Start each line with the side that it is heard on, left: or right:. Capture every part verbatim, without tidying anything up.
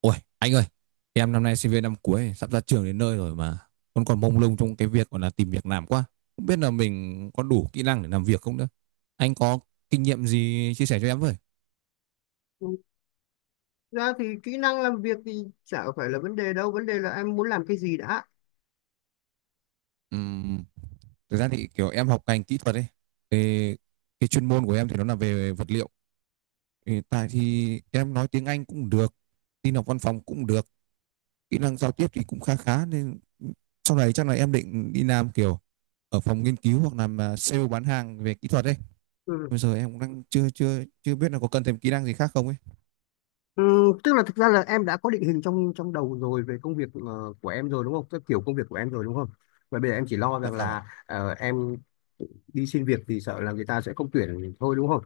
right: Ôi, anh ơi, em năm nay sinh viên năm cuối, sắp ra trường đến nơi rồi mà vẫn còn mông lung trong cái việc gọi là tìm việc làm quá. Không biết là mình có đủ kỹ năng để làm việc không nữa. Anh có kinh nghiệm gì chia sẻ cho em với?
left: Ừ, ra thì kỹ năng làm việc thì chả phải là vấn đề đâu. Vấn đề là em muốn làm cái gì đã.
right: Ừm, Thực ra thì kiểu em học ngành kỹ thuật ấy, thì cái chuyên môn của em thì nó là về vật liệu. Thì tại thì em nói tiếng Anh cũng được, tin học văn phòng cũng được, kỹ năng giao tiếp thì cũng khá khá, nên sau này chắc là em định đi làm kiểu ở phòng nghiên cứu hoặc làm à, sale bán hàng về kỹ thuật ấy.
left: Ừ.
right: Bây giờ em cũng đang chưa chưa chưa biết là có cần thêm kỹ năng gì khác không ấy.
left: Ừ, tức là thực ra là em đã có định hình trong trong đầu rồi về công việc, ờ, của em rồi, đúng không? Cái kiểu công việc của em rồi, đúng không? Và bây giờ em chỉ lo
right: Dạ
left: rằng
right: vâng ạ.
left: là, ờ, em đi xin việc thì sợ là người ta sẽ không tuyển thôi, đúng không?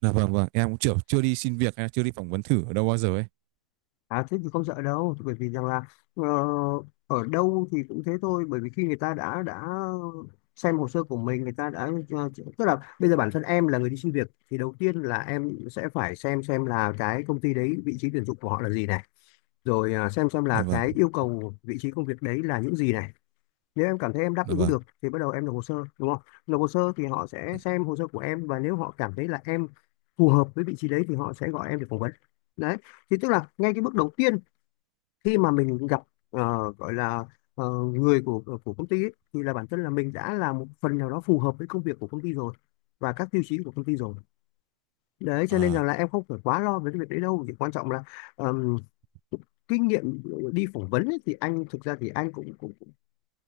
right: Dạ vâng, vâng, em cũng chưa chưa đi xin việc hay là chưa đi phỏng vấn thử ở đâu bao giờ ấy.
left: À thế thì không sợ đâu, bởi vì rằng là, ờ, ở đâu thì cũng thế thôi. Bởi vì khi người ta đã đã xem hồ sơ của mình, người ta đã ờ, tức là bây giờ bản thân em là người đi xin việc thì đầu tiên là em sẽ phải xem xem là cái công ty đấy vị trí tuyển dụng của họ là gì này, rồi ờ, xem xem
right: Dạ
left: là
right: vâng.
left: cái yêu cầu vị trí công việc đấy là những gì này. Nếu em cảm thấy em đáp
right: Dạ
left: ứng
right: vâng.
left: được thì bắt đầu em nộp hồ sơ, đúng không? Nộp hồ sơ thì họ sẽ xem hồ sơ của em, và nếu họ cảm thấy là em phù hợp với vị trí đấy thì họ sẽ gọi em để phỏng vấn. Đấy, thì tức là ngay cái bước đầu tiên khi mà mình gặp, ờ, gọi là ờ, người của ờ, của công ty ấy, thì là bản thân là mình đã là một phần nào đó phù hợp với công việc của công ty rồi và các tiêu chí của công ty rồi. Đấy, cho nên rằng
right: À.
left: là em không phải quá lo về cái việc đấy đâu. Chỉ quan trọng là ờm, kinh nghiệm đi phỏng vấn ấy, thì anh thực ra thì anh cũng cũng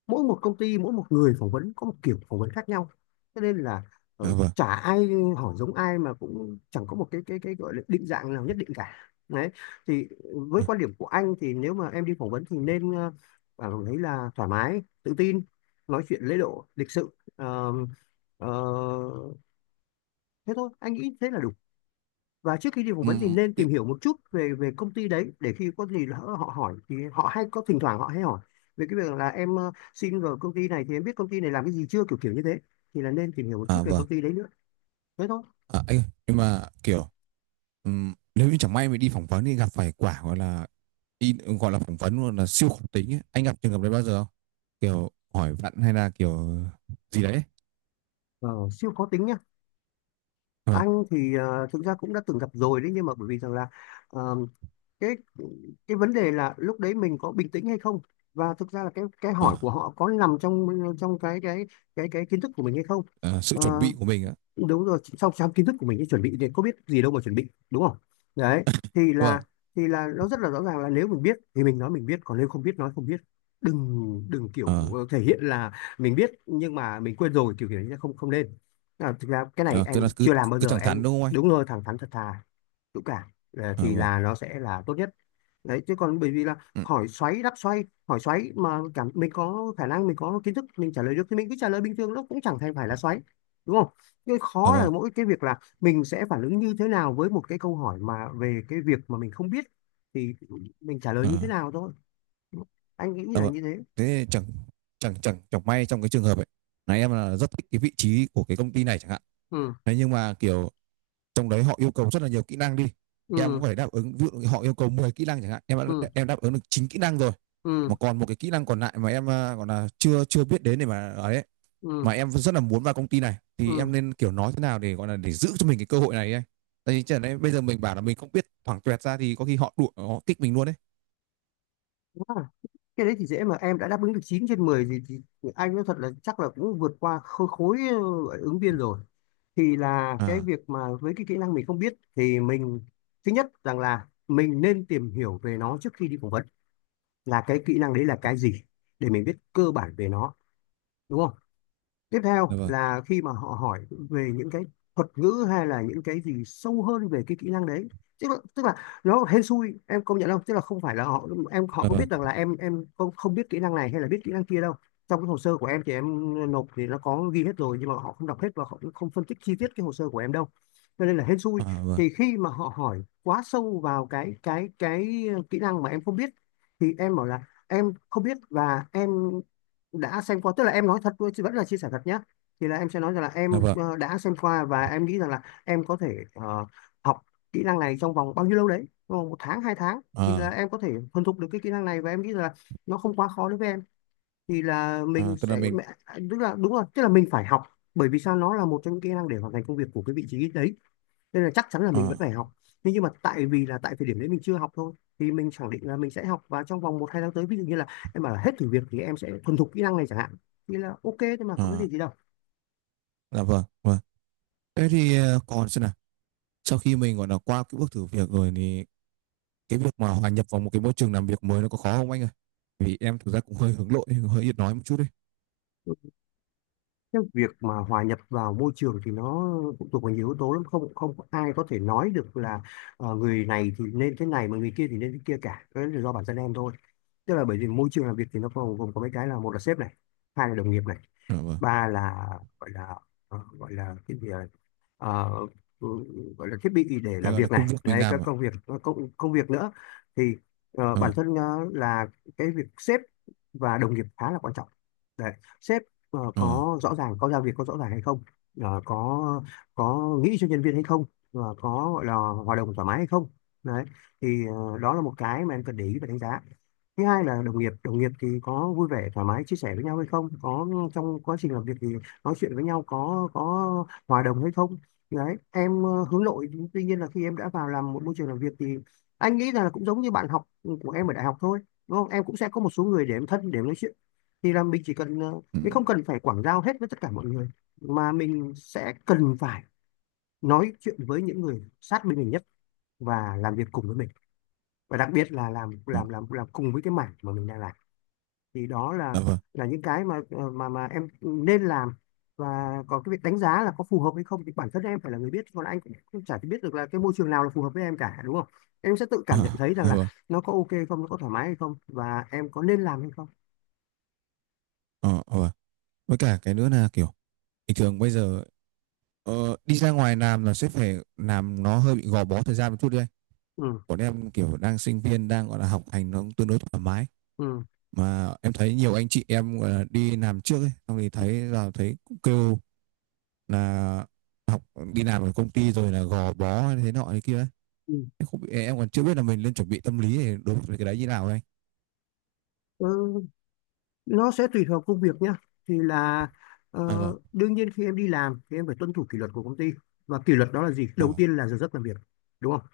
left: mỗi một công ty mỗi một người phỏng vấn có một kiểu phỏng vấn khác nhau, cho nên là
right: Dạ
left: ờ,
right: vâng.
left: chả ai hỏi giống ai, mà cũng chẳng có một cái cái cái gọi là định dạng nào nhất định cả. Đấy, thì với
right: À,
left: quan điểm của anh thì nếu mà em đi phỏng vấn thì nên ờ, cảm thấy là thoải mái, tự tin, nói chuyện lễ độ, lịch sự. Ờ, ờ, Thế thôi, anh nghĩ thế là đủ. Và trước khi đi phỏng vấn thì
right: ừm,
left: nên tìm hiểu một chút về về công ty đấy, để khi có gì lỡ họ hỏi, thì họ hay có thỉnh thoảng họ hay hỏi về cái việc là em ờ, xin vào công ty này thì em biết công ty này làm cái gì chưa, kiểu kiểu như thế. Thì là nên tìm hiểu một chút
right: à
left: về
right: vâng.
left: công ty đấy nữa, thế thôi.
right: À, anh ơi, nhưng mà kiểu ừm, nếu như chẳng may mình đi phỏng vấn thì gặp phải quả gọi là đi gọi là phỏng vấn luôn là siêu khủng tính ấy. Anh gặp trường hợp đấy bao giờ không? Kiểu hỏi vặn hay là kiểu gì đấy?
left: Ờ, siêu khó tính nhá.
right: Vâng.
left: Anh thì ờ, thực ra cũng đã từng gặp rồi đấy, nhưng mà bởi vì rằng là, ờ, cái cái vấn đề là lúc đấy mình có bình tĩnh hay không, và thực ra là cái cái hỏi
right: à,
left: của họ có nằm trong trong cái cái cái cái kiến thức của mình hay không.
right: à, sự chuẩn
left: Ờ,
right: bị của mình á.
left: đúng rồi, trong trong kiến thức của mình ấy, chuẩn bị thì có biết gì đâu mà chuẩn bị, đúng không? Đấy, thì
right: Vâng.
left: là thì là nó rất là rõ ràng là nếu mình biết thì mình nói mình biết, còn nếu không biết nói không biết. Đừng đừng kiểu
right: à,
left: ờ, thể hiện là mình biết nhưng mà mình quên rồi, kiểu kiểu như thế, không, không nên. À, thực ra cái này
right: à, cứ là
left: em
right: cứ
left: chưa làm bao
right: cứ
left: giờ
right: thẳng thắn
left: em
right: đúng không anh?
left: đúng rồi, thẳng thắn thật thà dũng cảm. À,
right: À,
left: thì
right: vâng.
left: là nó sẽ là tốt nhất. Đấy, chứ còn bởi vì là
right: Ừ.
left: hỏi xoáy đáp xoay, hỏi xoáy mà cảm mình có khả năng, mình có kiến thức, mình trả lời được, thì mình cứ trả lời bình thường, nó cũng chẳng thành phải là xoáy, đúng không? Cái
right: Ờ,
left: khó là
right: vâng.
left: mỗi cái việc là mình sẽ phản ứng như thế nào với một cái câu hỏi mà về cái việc mà mình không biết, thì mình trả lời
right: Ờ.
left: như thế nào thôi. Anh nghĩ
right: Ờ,
left: là
right: vâng.
left: như thế.
right: Thế chẳng chẳng chẳng chẳng may trong cái trường hợp ấy là em là rất thích cái vị trí của cái công ty này chẳng hạn.
left: Ừ.
right: Thế nhưng mà kiểu trong đấy họ yêu cầu rất là nhiều kỹ năng đi, em cũng
left: Ừ.
right: phải đáp ứng. Ví dụ họ yêu cầu mười kỹ năng chẳng hạn, em
left: Ừ.
right: đã, em đáp ứng được chín kỹ năng rồi, mà
left: Ừ.
right: còn một cái kỹ năng còn lại mà em à, gọi là chưa chưa biết đến để mà ấy,
left: Ừ.
right: mà em rất là muốn vào công ty này thì
left: Ừ.
right: em nên kiểu nói thế nào để gọi là để giữ cho mình cái cơ hội này ấy. Tại vì chẳng lẽ bây giờ mình bảo là mình không biết thoảng tuẹt ra thì có khi họ đuổi, họ kích mình luôn đấy.
left: Cái đấy thì dễ mà, em đã đáp ứng được chín trên mười gì thì anh nói thật là chắc là cũng vượt qua khối, khối ờ, ứng viên rồi. Thì là cái
right: À,
left: việc mà với cái kỹ năng mình không biết thì mình, thứ nhất rằng là mình nên tìm hiểu về nó trước khi đi phỏng vấn, là cái kỹ năng đấy là cái gì, để mình biết cơ bản về nó, đúng không? Tiếp theo
right: dạ vâng.
left: là khi mà họ hỏi về những cái thuật ngữ hay là những cái gì sâu hơn về cái kỹ năng đấy, tức là, tức là nó hên xui em công nhận không, tức là không phải là họ em họ
right: Dạ
left: có
right: vâng.
left: biết rằng là em em không không biết kỹ năng này hay là biết kỹ năng kia đâu. Trong cái hồ sơ của em thì em nộp, thì nó có ghi hết rồi, nhưng mà họ không đọc hết và họ cũng không phân tích chi tiết cái hồ sơ của em đâu, cho nên là hên xui.
right: À, vâng.
left: Thì khi mà họ hỏi quá sâu vào cái cái cái kỹ năng mà em không biết, thì em bảo là em không biết và em đã xem qua, tức là em nói thật thôi, chứ vẫn là chia sẻ thật nhé. Thì là em sẽ nói rằng là em
right: Dạ vâng.
left: ờ, đã xem qua và em nghĩ rằng là em có thể, ờ, học kỹ năng này trong vòng bao nhiêu lâu đấy, trong vòng một tháng hai tháng thì là
right: À,
left: em có thể thuần thục được cái kỹ năng này, và em nghĩ rằng là nó không quá khó đối với em. Thì là mình
right: à, tức là
left: sẽ
right: mình,
left: mẹ- Tức là đúng rồi, tức là mình phải học. Bởi vì sao, nó là một trong những kỹ năng để hoàn thành công việc của cái vị trí đấy, nên là chắc chắn là mình vẫn
right: à,
left: phải học. Nhưng nhưng mà tại vì là tại thời điểm đấy mình chưa học thôi, thì mình khẳng định là mình sẽ học, và trong vòng một hai tháng tới, ví dụ như là em bảo là hết thử việc thì em sẽ thuần thục kỹ năng này chẳng hạn. Thì là ok thôi, mà có vấn đề
right: à,
left: gì đâu.
right: dạ vâng, vâng. Thế thì ờ, còn xem nào. Sau khi mình gọi là qua cái bước thử việc rồi thì cái việc mà hòa nhập vào một cái môi trường làm việc mới nó có khó không anh ơi? Vì em thực ra cũng hơi hướng nội, hơi ít nói một chút đấy.
left: Cái việc mà hòa nhập vào môi trường thì nó phụ thuộc vào nhiều yếu tố lắm, không, không có ai có thể nói được là ờ, người này thì nên thế này mà người kia thì nên thế kia cả. Cái đó là do bản thân em thôi. Tức là bởi vì môi trường làm việc thì nó gồm gồm có mấy cái là: một là sếp này, hai là đồng nghiệp này,
right: Dạ vâng.
left: ba là gọi là, ờ, gọi là cái gì à? ờ, ừ, Gọi là thiết bị để
right: Cái
left: làm
right: gọi là
left: việc này,
right: công việc mình
left: đấy các
right: làm ạ.
left: công việc, các công công việc nữa. Thì, ờ, bản
right: Ờ.
left: thân, ờ, là cái việc sếp và đồng nghiệp khá là quan trọng. Đấy, sếp ờ,
right: Ờ.
left: có rõ ràng, có giao việc có rõ ràng hay không, Ờ, có có nghĩ cho nhân viên hay không, và có gọi là hòa đồng thoải mái hay không. Đấy, thì ờ, đó là một cái mà em cần để ý và đánh giá. Thứ hai là đồng nghiệp. Đồng nghiệp thì có vui vẻ thoải mái chia sẻ với nhau hay không, có trong quá trình làm việc thì nói chuyện với nhau có có hòa đồng hay không. Đấy, em ờ, hướng nội, tuy nhiên là khi em đã vào làm một môi trường làm việc thì anh nghĩ rằng là cũng giống như bạn học của em ở đại học thôi, đúng không? Em cũng sẽ có một số người để em thân, để em nói chuyện. Thì là mình chỉ cần, ờ,
right: Ừ.
left: mình không cần phải quảng giao hết với tất cả mọi người, mà mình sẽ cần phải nói chuyện với những người sát bên mình nhất và làm việc cùng với mình, và đặc biệt là làm
right: Ừ.
left: làm làm làm cùng với cái mảng mà mình đang làm. Thì đó là
right: Dạ vâng.
left: là những cái mà ờ, mà mà em nên làm. Và còn cái việc đánh giá là có phù hợp hay không thì bản thân em phải là người biết, còn anh cũng cũng chả biết được là cái môi trường nào là phù hợp với em cả, đúng không? Em sẽ tự cảm nhận
right: À,
left: thấy rằng
right: dạ
left: là
right: vâng.
left: nó có ok không, nó có thoải mái hay không, và em có nên làm hay không.
right: Ờ, ờ, vâng. Với cả cái nữa là kiểu bình thường bây giờ ờ, đi ra ngoài làm là sẽ phải làm, nó hơi bị gò bó thời gian một chút đấy anh.
left: Ừ.
right: Còn em kiểu đang sinh viên, đang gọi là học hành nó cũng tương đối thoải mái,
left: Ừ,
right: mà em thấy nhiều anh chị em đi làm trước ấy xong thì thấy là thấy cũng kêu là học đi làm ở công ty rồi là gò bó hay thế nọ thế kia ấy.
left: ừ.
right: Em không em còn chưa biết là mình nên chuẩn bị tâm lý để đối với cái đấy như nào ấy anh.
left: Ừ, nó sẽ tùy thuộc công việc nhá. thì là ờ,
right: À, vâng.
left: Đương nhiên khi em đi làm thì em phải tuân thủ kỷ luật của công ty, và kỷ luật đó là gì?
right: À,
left: Đầu
right: vâng.
left: tiên là giờ giấc làm việc, đúng không?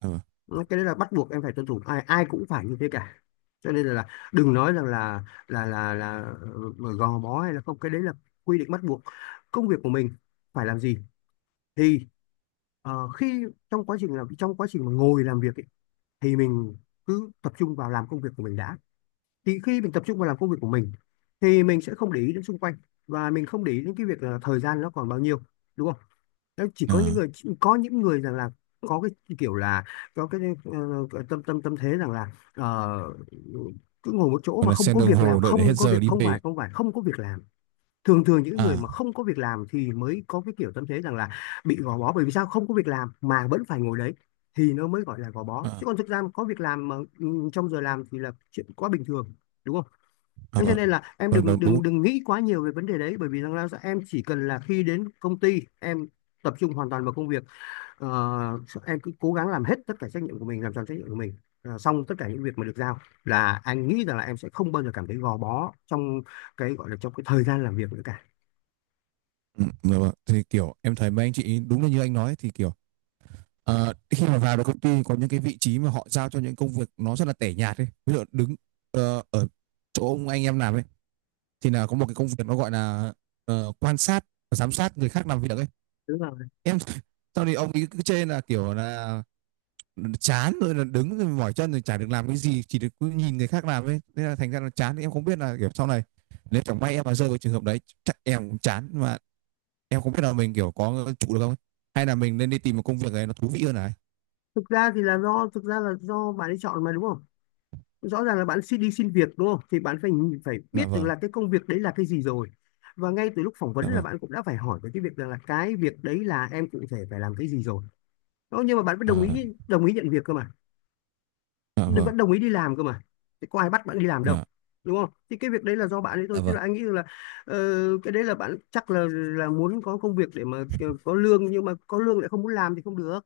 right: À, vâng.
left: Cái đấy là bắt buộc em phải tuân thủ, ai ai cũng phải như thế cả. Cho nên là, là đừng nói rằng là là là là ờ, gò bó hay là không, cái đấy là quy định bắt buộc. Công việc của mình phải làm gì thì ờ, khi trong quá trình làm, trong quá trình mà ngồi làm việc ấy, thì mình cứ tập trung vào làm công việc của mình đã. Thì khi mình tập trung vào làm công việc của mình thì mình sẽ không để ý đến xung quanh, và mình không để ý đến cái việc là thời gian nó còn bao nhiêu, đúng không? Đấy, chỉ có những
right: À,
left: người có những người rằng là có cái kiểu là có cái ờ, ờ, tâm tâm tâm thế rằng là ờ, cứ ngồi một chỗ
right: còn
left: mà
right: là
left: không
right: xem
left: có
right: đồng
left: việc làm,
right: hồ đợi để hết
left: không có
right: giờ
left: việc,
right: đi
left: không
right: về.
left: phải không phải không có việc làm. Thường thường những người
right: À.
left: mà không có việc làm thì mới có cái kiểu tâm thế rằng là bị gò bó, bởi vì sao không có việc làm mà vẫn phải ngồi đấy, thì nó mới gọi là gò bó.
right: À.
left: Chứ còn thực ra mà có việc làm mà ừ, trong giờ làm thì là chuyện quá bình thường, đúng không?
right: À,
left: Thế cho
right: vâng.
left: nên là em
right: Vâng,
left: đừng
right: đúng, đúng.
left: đừng đừng nghĩ quá nhiều về vấn đề đấy, bởi vì rằng là em chỉ cần là khi đến công ty em tập trung hoàn toàn vào công việc. Ờ, em cứ cố gắng làm hết tất cả trách nhiệm của mình, làm tròn trách nhiệm của mình, Ờ, xong tất cả những việc mà được giao, là anh nghĩ rằng là em sẽ không bao giờ cảm thấy gò bó trong cái gọi là trong cái thời gian làm việc nữa cả.
right: Ừ, dạ vâng, thì kiểu em thấy mấy anh chị đúng là như anh nói thì kiểu. Ờ, khi mà vào được công ty có những cái vị trí mà họ giao cho những công việc nó rất là tẻ nhạt ấy. Ví dụ đứng ờ, ở chỗ ông anh em làm ấy thì là có một cái công việc nó gọi là ờ, quan sát và giám sát người khác làm việc ấy.
left: Đúng rồi.
right: Em sau thì ông ấy cứ chê là kiểu là chán rồi là đứng rồi mỏi chân rồi chả được làm cái gì, chỉ được cứ nhìn người khác làm ấy. Nên là thành ra là chán, thì em không biết là kiểu sau này nếu chẳng may em mà rơi vào trường hợp đấy chắc em cũng chán, mà em không biết là mình kiểu có trụ được không ấy. Hay là mình nên đi tìm một công việc này nó thú vị hơn này.
left: Thực ra thì là do, thực ra là do bạn ấy chọn mà, đúng không? Rõ ràng là bạn xin đi xin việc đúng không, thì bạn phải phải
right: Dạ
left: biết được
right: vâng,
left: là cái công việc đấy là cái gì rồi, và ngay từ lúc phỏng
right: dạ
left: vấn là
right: vâng.
left: bạn cũng đã phải hỏi về cái việc rằng là cái việc đấy là em cụ thể phải làm cái gì rồi. Đó, nhưng mà bạn vẫn đồng
right: Ờ.
left: ý đồng ý nhận việc cơ mà,
right: Dạ vâng.
left: vẫn đồng ý đi làm cơ mà, thì có ai bắt bạn đi làm đâu,
right: Dạ.
left: đúng không? Thì cái việc đấy là do bạn ấy thôi,
right: Dạ
left: chứ
right: vâng.
left: là anh nghĩ là ờ, cái đấy là bạn chắc là là muốn có công việc để mà có lương, nhưng mà có lương lại không muốn làm thì không được,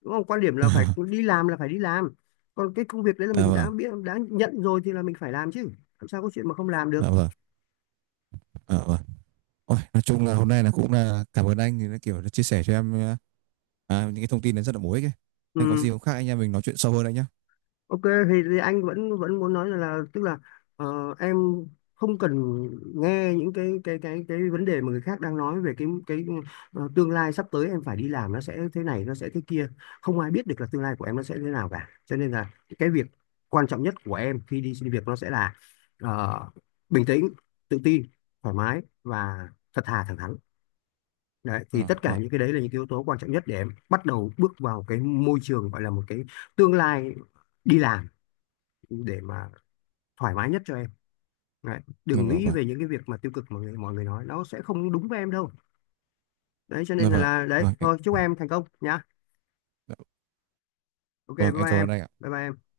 left: đúng không? Quan điểm là phải đi làm, là phải đi làm. Còn cái công việc đấy là
right: Dạ
left: mình
right: vâng.
left: đã biết, đã nhận rồi thì là mình phải làm chứ, làm sao có chuyện mà không làm được.
right: Dạ vâng. Dạ vâng. Ôi, nói chung là hôm nay là cũng là cảm ơn anh thì nó kiểu là chia sẻ cho em à, à, những cái thông tin nó rất là bổ ích ấy.
left: Ừ.
right: Nên có gì không khác anh em mình nói chuyện sâu hơn anh nhé.
left: Ok, thì, thì anh vẫn vẫn muốn nói là, là tức là ờ, em không cần nghe những cái cái cái cái vấn đề mà người khác đang nói về cái cái ờ, tương lai sắp tới em phải đi làm, nó sẽ thế này nó sẽ thế kia. Không ai biết được là tương lai của em nó sẽ thế nào cả, cho nên là cái việc quan trọng nhất của em khi đi xin việc nó sẽ là ờ, bình tĩnh, tự tin, thoải mái và thật thà thẳng thắn. Đấy, thì
right: À,
left: tất cả
right: vâng.
left: những cái đấy là những cái yếu tố quan trọng nhất để em bắt đầu bước vào cái môi trường gọi là một cái tương lai đi làm để mà thoải mái nhất cho em. Đấy.
right: Dạ
left: Đừng
right: vâng.
left: nghĩ
right: Vâng.
left: về những cái việc mà tiêu cực mà người, mọi người nói, nó sẽ không đúng với em đâu. Đấy cho nên
right: Dạ
left: là,
right: vâng.
left: là
right: Dạ
left: đấy
right: vâng. Em-
left: thôi, chúc em thành công nhá.
right: dạ
left: Ok, bye
right: Vâng, em
left: bye
right: cảm
left: em.
right: ơn anh ạ.
left: Bye bye em.